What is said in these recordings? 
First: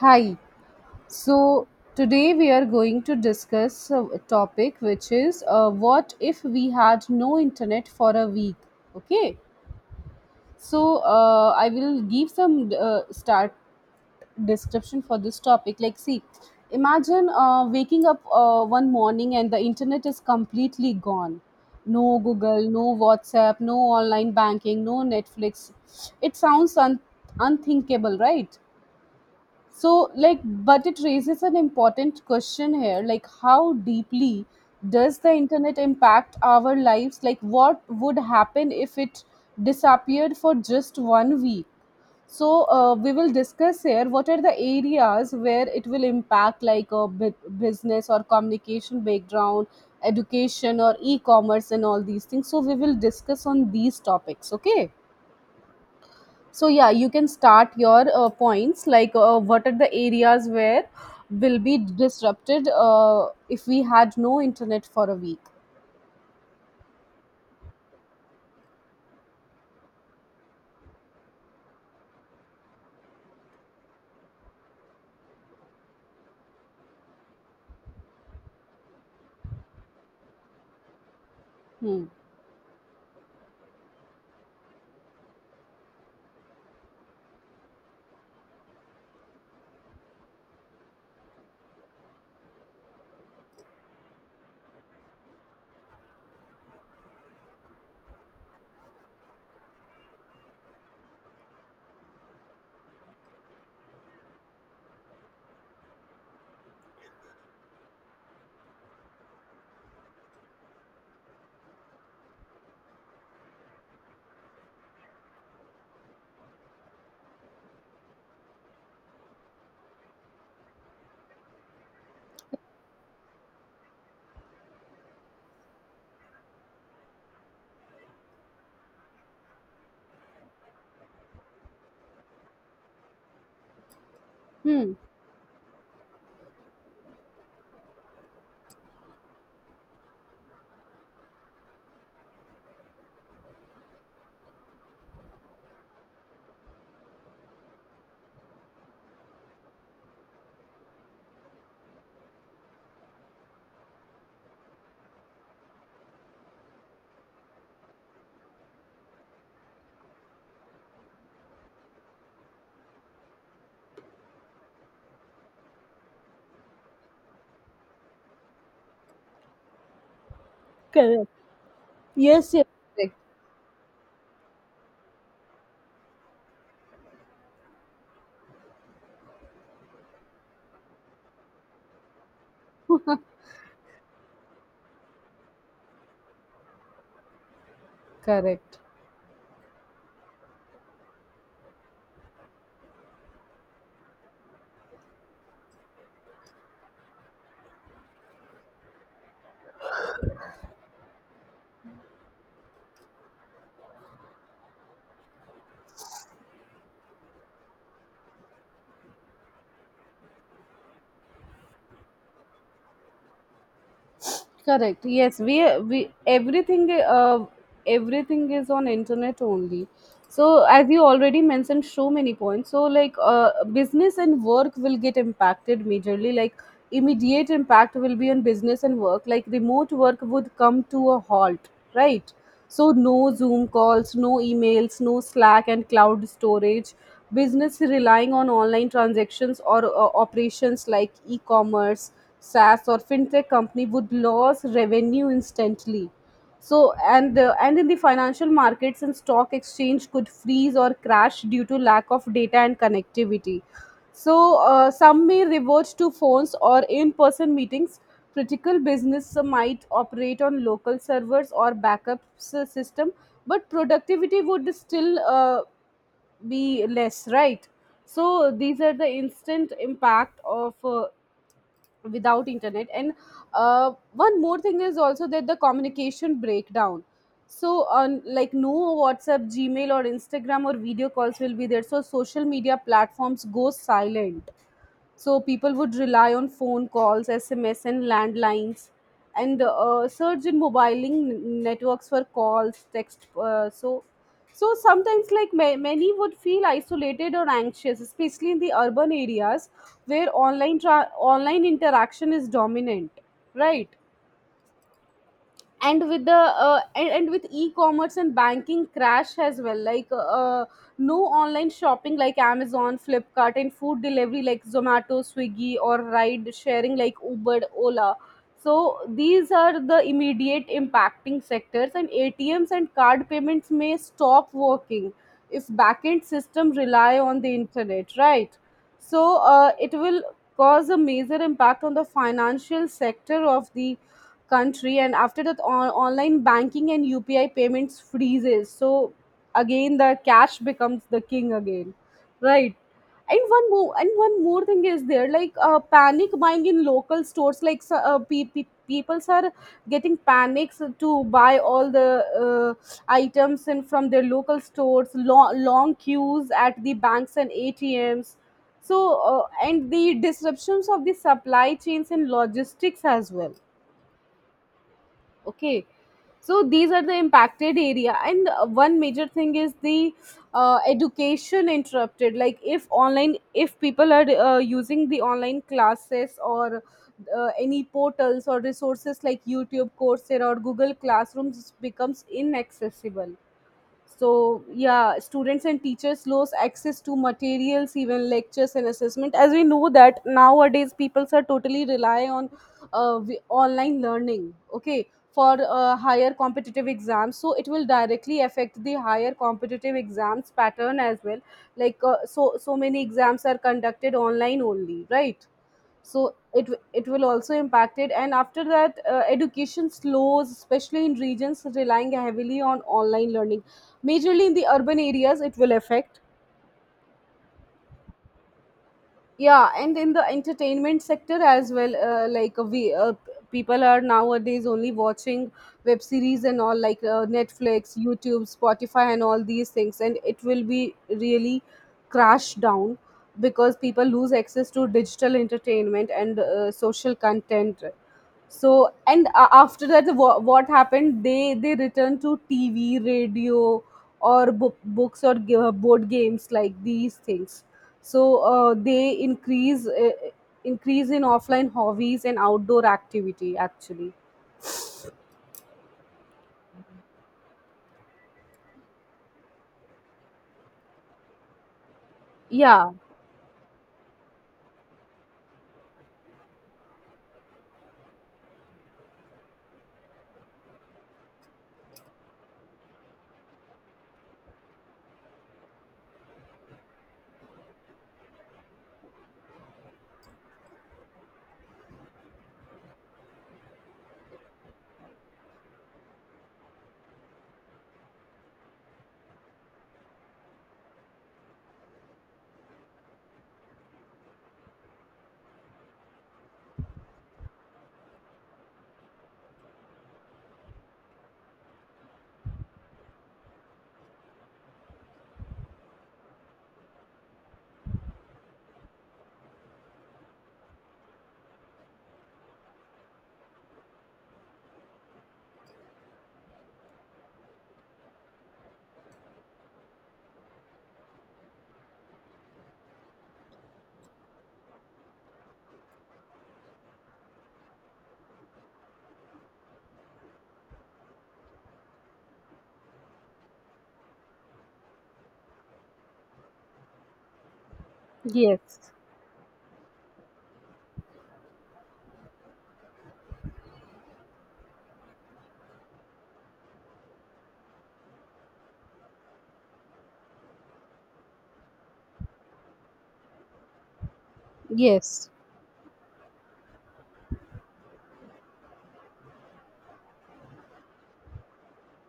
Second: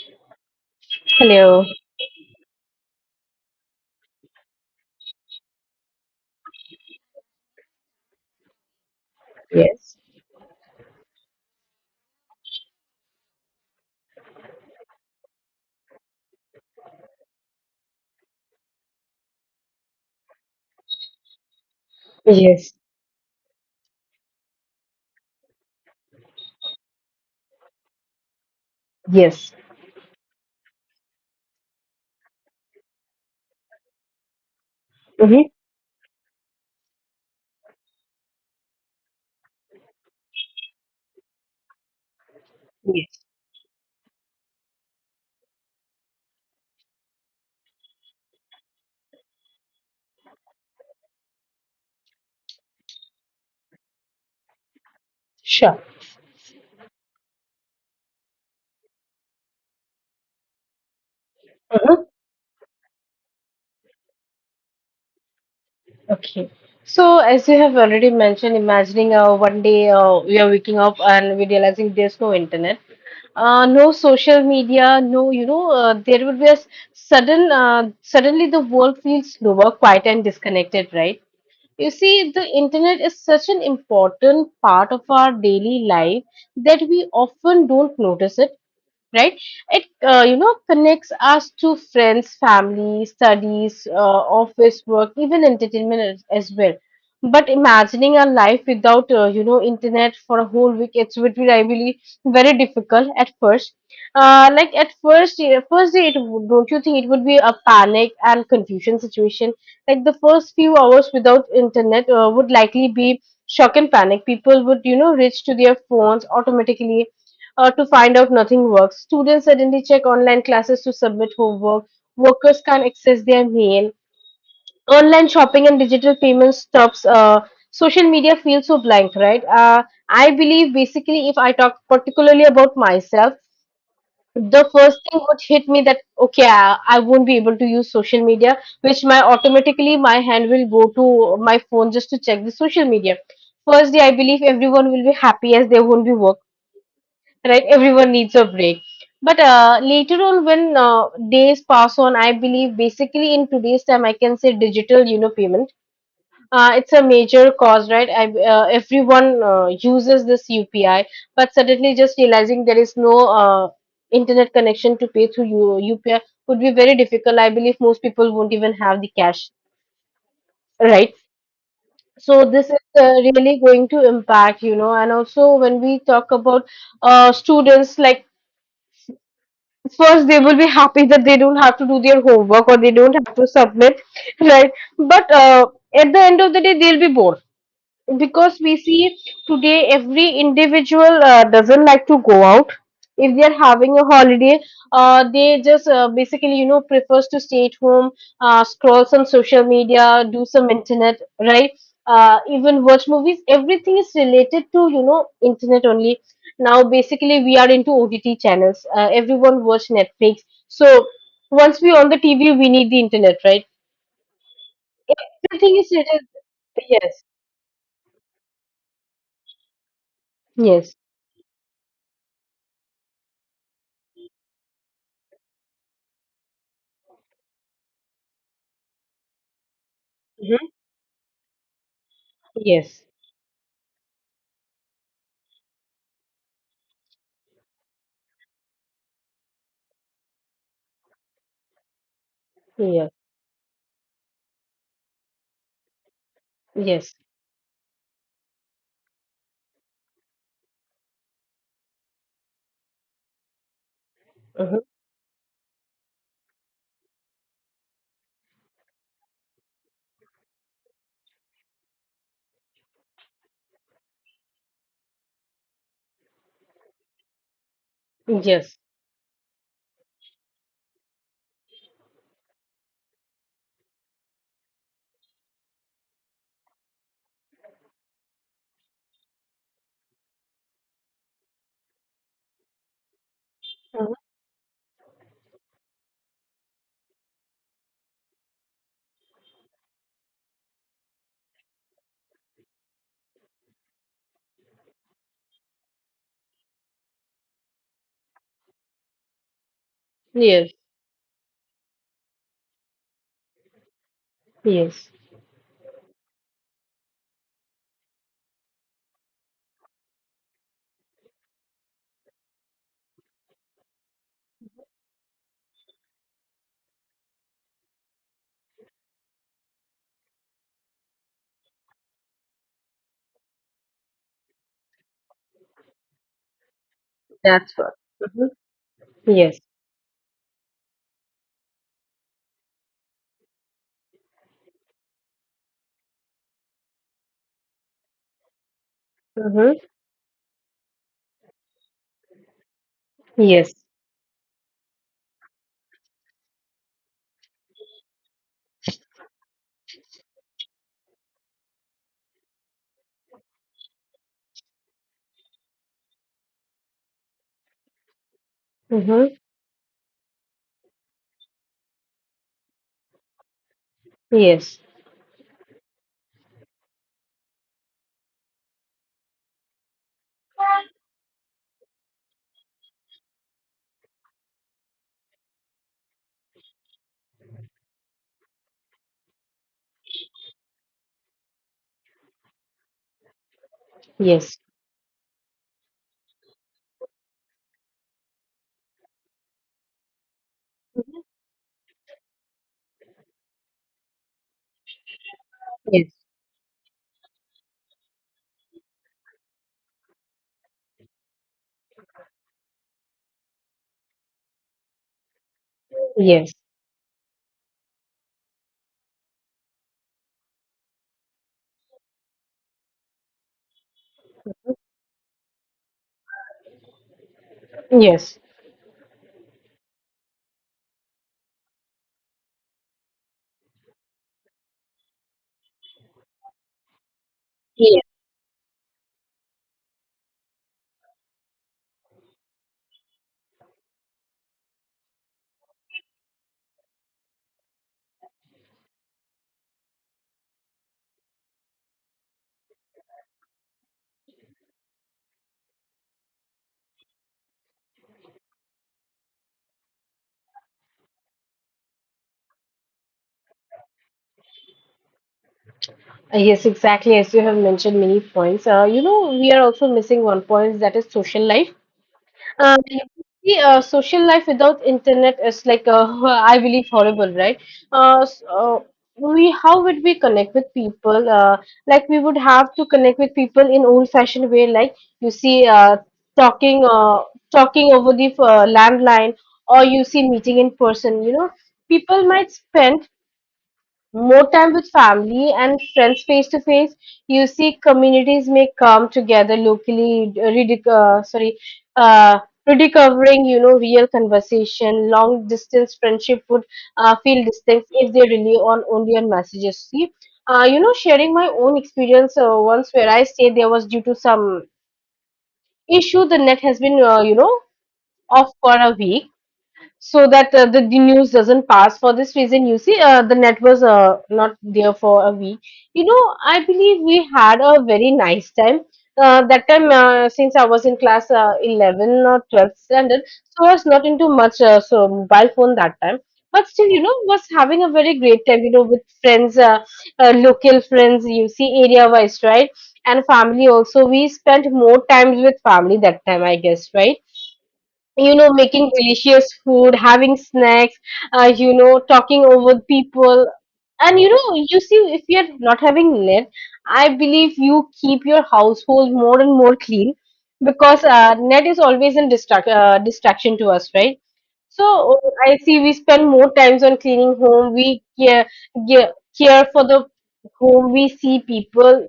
Hi. Hello. So today we are going to discuss a topic which is what if we had no internet for a week. Okay. Yes. So I will give some start description for this topic. Like, see, imagine waking up one morning and the internet is completely gone. No Google, Yes. no WhatsApp, no online banking, no Netflix. It sounds unthinkable, right? Yes. So, like, but it raises an important question here, like, how deeply does the Hmm. internet impact our lives? Like, what would happen if it disappeared for just one week? So, we Yes. will discuss here what are the areas where it will impact, like a business or communication background, education, or e commerce, and all these things. So, we will discuss on these topics, okay? Sure. So yeah, you can start your points, like, what are the areas where will be disrupted if we had no internet for a week. Okay. So, as you have already mentioned, imagining one day we are waking up and we realizing there's no internet, no social media, no, there would be suddenly the world feels slower, quiet, and disconnected, right? You Hmm. see, the internet is such an important part of our daily life that we often don't notice it, right? It connects us to friends, family, studies, office work, even entertainment as well. But imagining our life without internet for a whole week, it would be, I believe, very difficult at first. Like at first, yeah, first day, don't you think it would be a panic and confusion situation? Like the first few hours without internet would likely be shock and panic. People would reach to their phones automatically to find out nothing works. Students suddenly check online classes to submit homework. Workers can't access their mail. Online shopping and digital payments stops. Social media feels so blank, right? I believe basically, if I talk particularly about myself, the Hmm. first thing would hit me that okay, I won't be able to use social media, which my automatically my hand will go to my phone just to check the social media. First day, I believe everyone will be happy as they won't be working, right? Everyone needs a break. But later on, when days pass on, I believe basically in today's time, I can say digital, payment. It's a major cause, right? Everyone uses this UPI, but suddenly just realizing there is no internet connection to pay through UPI would be very difficult. I believe most people won't even have the cash, right? Correct. So Yes, yes. this is really going to impact, and also when we talk about students, like first they will be happy that they don't have to do their homework or they don't Correct. have to submit, right? But at the end of the day they'll be bored, because we Correct. see today every individual doesn't like to go out. If they're having a holiday, they just basically prefers to stay at home, scroll some social media, do some internet, right? Even watch movies, everything is related to internet only. Now basically we are into OTT channels, everyone watch Netflix. So once we on the TV we need the internet, right? Correct. Yes, we Everything is we related. everything Yes. uh, everything is on internet only. So, as Yes. you already mentioned so many points, so, like, business and work will get impacted majorly, like, immediate impact will be on business and work, like remote work would Mhm. come to a halt, right? So Yes. no Zoom calls, no emails, no Slack and cloud storage. Business relying on online transactions or operations like e-commerce, SaaS or Yeah. fintech company would lose revenue instantly. So, Yes. and in the financial markets and stock exchange could freeze or crash due to lack of data and connectivity. So Mm-hmm. Some may revert to phones or in-person meetings. Critical business might operate on local servers or backup system, but productivity would still be less, right? So Yes. these are the instant impact of without internet. And one more thing is also that the communication breakdown, so on, like no WhatsApp, Gmail or Instagram or video calls will be there, so social media platforms go silent. So people would rely on phone calls, SMS and landlines, and surge in mobiling networks for calls, text, so sometimes, like, many would feel isolated or anxious, especially in the urban areas where Yes. Online interaction is dominant, right? Yes. And with e-commerce and banking crash as well, like, no online shopping like Amazon, Flipkart and food delivery like Zomato, Swiggy or ride sharing like Uber, Ola. So these are the immediate impacting sectors, and ATMs and card payments may stop working if backend system rely on the That's what. internet, right? Mm-hmm. So Yes. It will cause a major impact on the financial sector of the country, and after that online banking and UPI payments freezes. So Mm-hmm. again the cash becomes the king again, right? And Yes. One more thing is there, like panic buying in local stores, like peoples are getting panics to buy all the uh, items in from their local stores, long, long queues at the banks and ATMs. So, Mm-hmm. And the disruptions of the supply chains and logistics as well, Yes. okay. So these are the impacted area, and one major thing is the education interrupted, like if online if people are using the online classes or any portals or resources like YouTube, Coursera or Google Classrooms becomes inaccessible. Yes. So yeah, students and teachers lose access to materials, even lectures and assessment, as we know that nowadays people are totally rely on online learning, okay, for Yes. higher competitive exams. So it will directly affect the higher competitive exams pattern as well, like, so many exams are conducted online only, right? So Yes. it will also impact it. And after that, education slows, especially in regions relying heavily on online learning, majorly in the urban areas it will affect. Yes. Yes. Yeah, and in the entertainment sector as well, like, we, people are nowadays only watching web series and all, like Netflix, YouTube, Spotify and all these things, and it will be really crashed down because people lose access to digital entertainment and social content. So, and after that, what happened, they returned to TV, radio or books or board games, like these things. So they increase in offline hobbies and outdoor activity, actually. Yes. Exactly. As you have mentioned many points. We are also missing one point, that is social life. Um, Yeah. see, social life without internet is like I believe horrible, right? So, we how would we connect with people? Like we would have to connect with people in old-fashioned way, like you see, talking, uh, talking over the landline, or you see meeting in person. People might spend more time with family and friends face to face. You see, communities may come together locally, uh, rediscovering real conversation. Long distance friendship would feel distant if they rely on only on messages. See, sharing my own experience once, where I stayed there was due to some issue, the net has been off for a week, so that the news doesn't pass. For this reason, you see, the net was not there for a week. I believe we had a very nice time. That time, since I was in class 11 or 12th standard, so I was not into much so mobile phone that time. But still, was having a very great time, with friends, local friends, you see, area wise, right? And family also. We spent more time with family that time, I guess, right? Making Yes, delicious food, having snacks, talking over people. And you see, if you're not having net, I believe you keep your household more and more clean, because net is always in distraction to us, right? So yes. I see we spend more times on cleaning home. We care, care for the home. We see people.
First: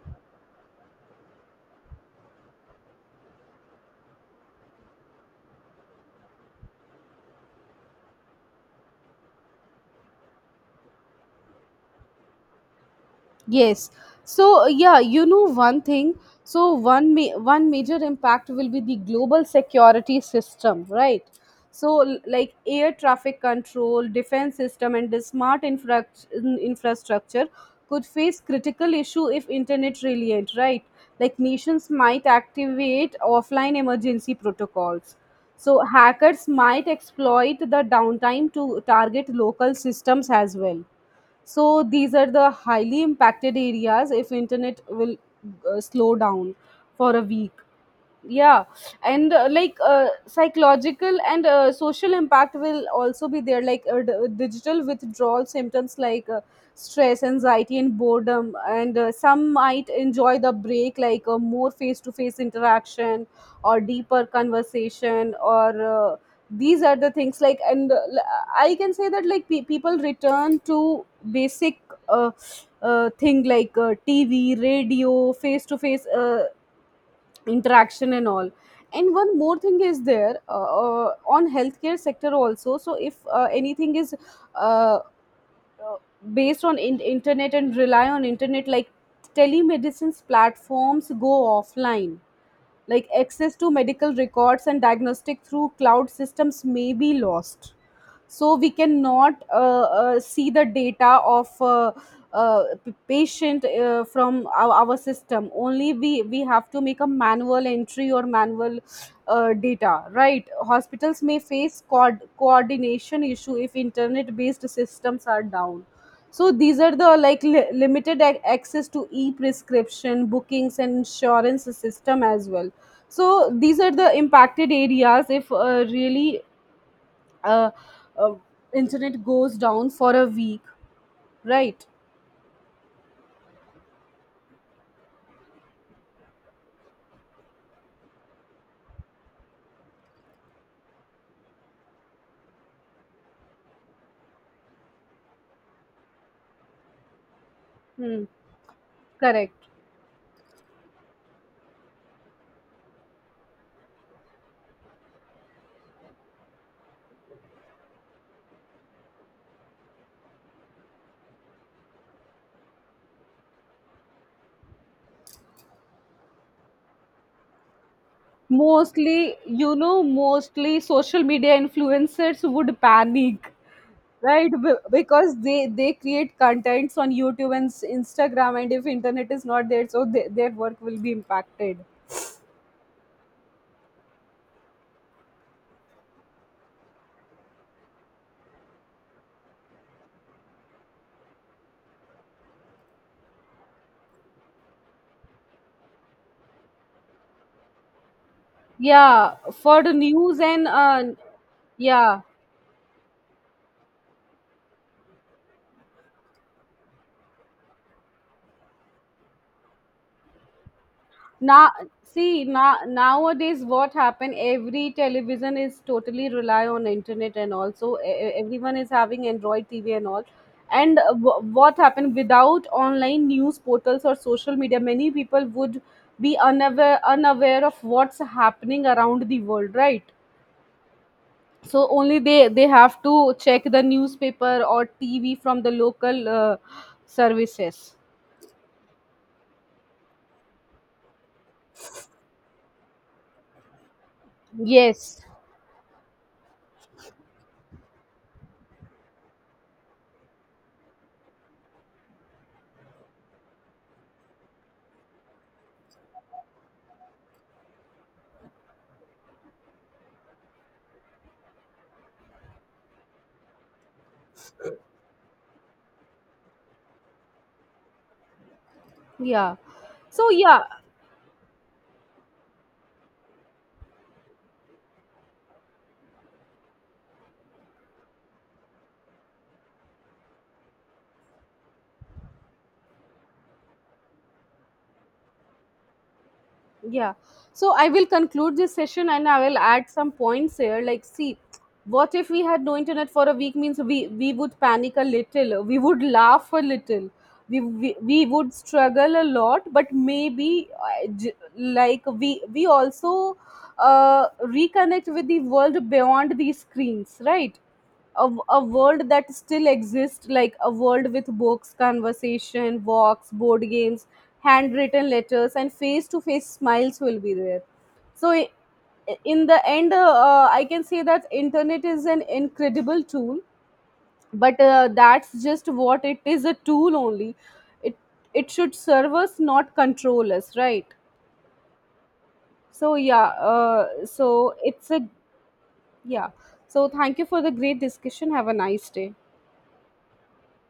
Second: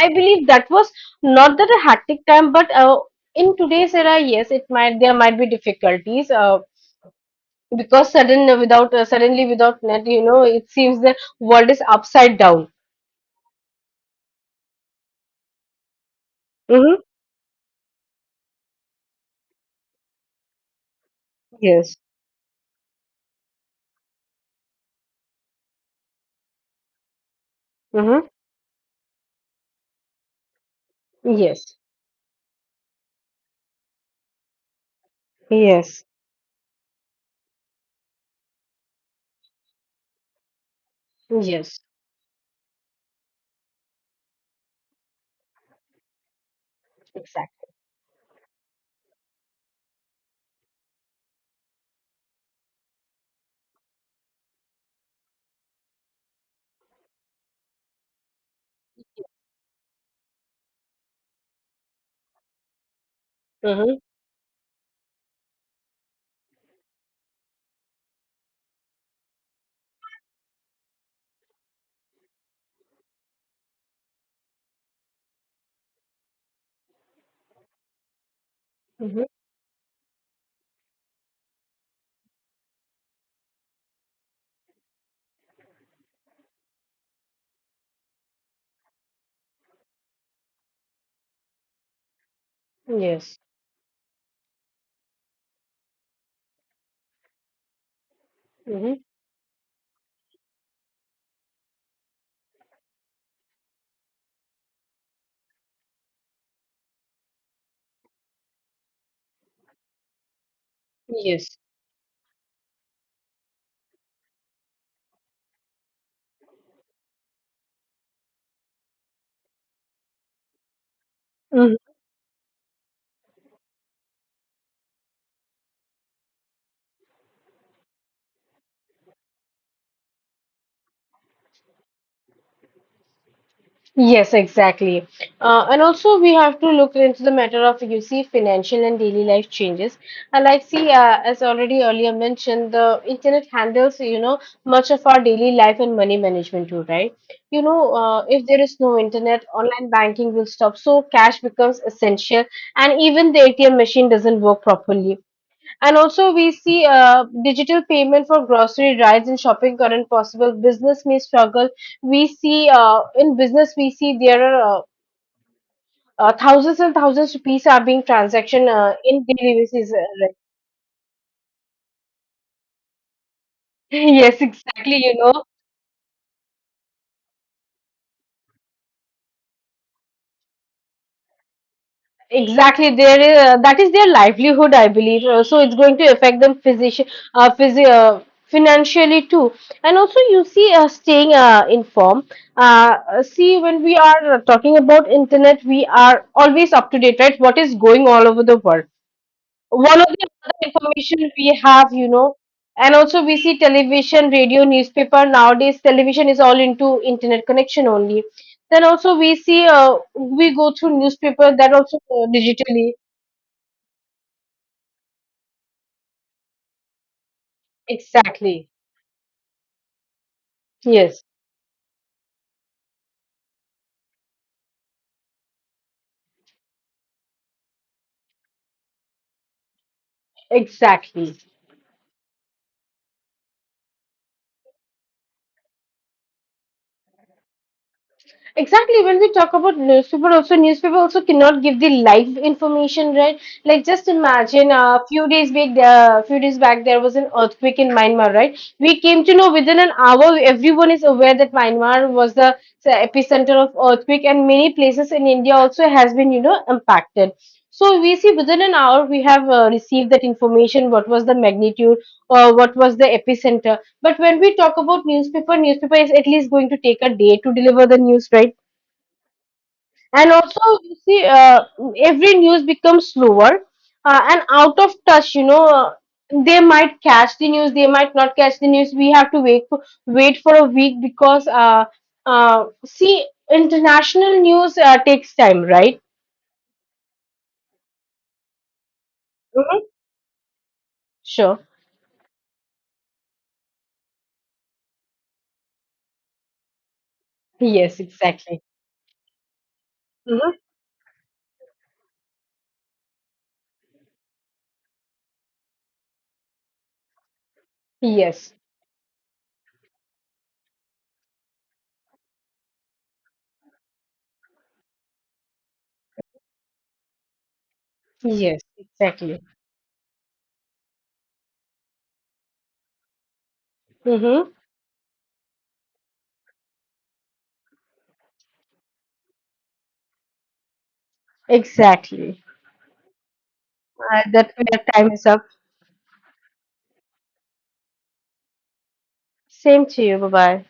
I believe that was not that a hectic time, but in today's era, yes, it might there might be difficulties, because suddenly without net, it seems the world is upside down. Yes. So yeah, you know one thing. So Mm-hmm. one one major impact will be the global security system, right? So, Yes. Like air traffic control, defense system, and the smart infrastructure could Mm-hmm. face critical issue if internet reliant, right? Like Yes. nations might activate offline emergency protocols. So Yes. hackers might exploit the downtime to target local systems as well. Yes. So these are the highly impacted areas if internet will slow down for a week. Exactly. Yeah. And, like, psychological and social impact will also be there, like digital withdrawal symptoms, like stress, anxiety and boredom. And some might enjoy the break, like more face to face interaction or Mm-hmm. deeper conversation, or these are the things, like. And I can say that, like, people return to basic uh, thing, like TV, radio, face to face interaction and all. And one more thing is there, on healthcare sector also. So if anything is uh, uh, based on internet and rely on internet, like telemedicines platforms go offline, Mm-hmm. like Yes. access to medical records and diagnostic through cloud systems may be lost. So we Mm-hmm. cannot see the data of patient, from our system only, we have to make a manual entry or manual data, right? Hospitals may Yes. face coordination issue if internet based systems are down. So these are the, like, limited access to e prescription bookings and insurance system as well. So these are the impacted areas if, really, uh, uh, internet goes down for a week, right? Yes, exactly. And also, we have to look into the matter of, you see, financial and daily life changes. And like see, as already earlier mentioned, the internet handles much of our daily life and money management too, right? You know, uh, Hmm. if there is no internet, Correct. online banking will stop, so cash becomes essential, and even the ATM machine doesn't work properly. And also, we see digital payment for grocery, rides, and shopping current possible. Business may struggle. We see in business, we see there are thousands and thousands of rupees are being transaction in Mostly, daily basis, right. Social media influencers would panic, Yes, right? Exactly. Because they create contents on YouTube and Instagram, and if internet is not there, so their work will be impacted. Exactly, that is their livelihood, I believe. So it's going to affect them uh, physi- uh, financially too. And also, you see, staying informed. See, when we are talking about internet, we are always up to date, right? What is going all over the world? Yeah, for the One of the news other and information we have, you yeah. know, And also we see television, radio, newspaper. Nowadays, television is all into internet connection only. Then also we see, we go through newspaper, Now, that also see, digitally. nowadays what happen? Every television is totally rely on internet, and also Exactly. everyone is having Android TV and all. And Yes, what happened without online news portals or social media? Many people would be unaware of what's happening around the world, right? exactly. So only they have to check the newspaper or TV from the local services. Exactly. When we talk about newspaper also cannot give the live information, right? Like just imagine a Yes. Few days back there was an earthquake in Myanmar, right? We came to know within an hour, everyone is aware that Myanmar was the epicenter of earthquake, and many places in India also has been, impacted. So we see within an hour we have received that information. What was the magnitude? Or what was the epicenter? But when we talk about newspaper, newspaper is at least going to take a day to deliver the news, right? Yeah. And So also, yeah. you see, every news becomes slower and out of touch. They might catch the news, they might not catch the news. We have to wait for a week, because, see, international news takes time, right? Yeah. So I will conclude this session and I will add Hmm. some points here. Like, see, Sure. what if we had no internet for a week means we would panic a little, we would laugh a little, we, we, Yes, we would exactly. struggle a lot. But Hmm. maybe, like, we also reconnect with the world beyond these screens, right? a, Yes. a world that still exists, like a world with books, conversation, walks, board games, handwritten letters and face to face smiles will be there. So Yes, exactly. in the end, I can say that internet is an incredible tool. Mm-hmm. But that's just what it is, a tool only. It it should serve us, not control us, right? Exactly. So yeah, uh, That so way our it's a, time is up. yeah. So, thank you for the great discussion. Have a nice day. Same to you. Bye bye.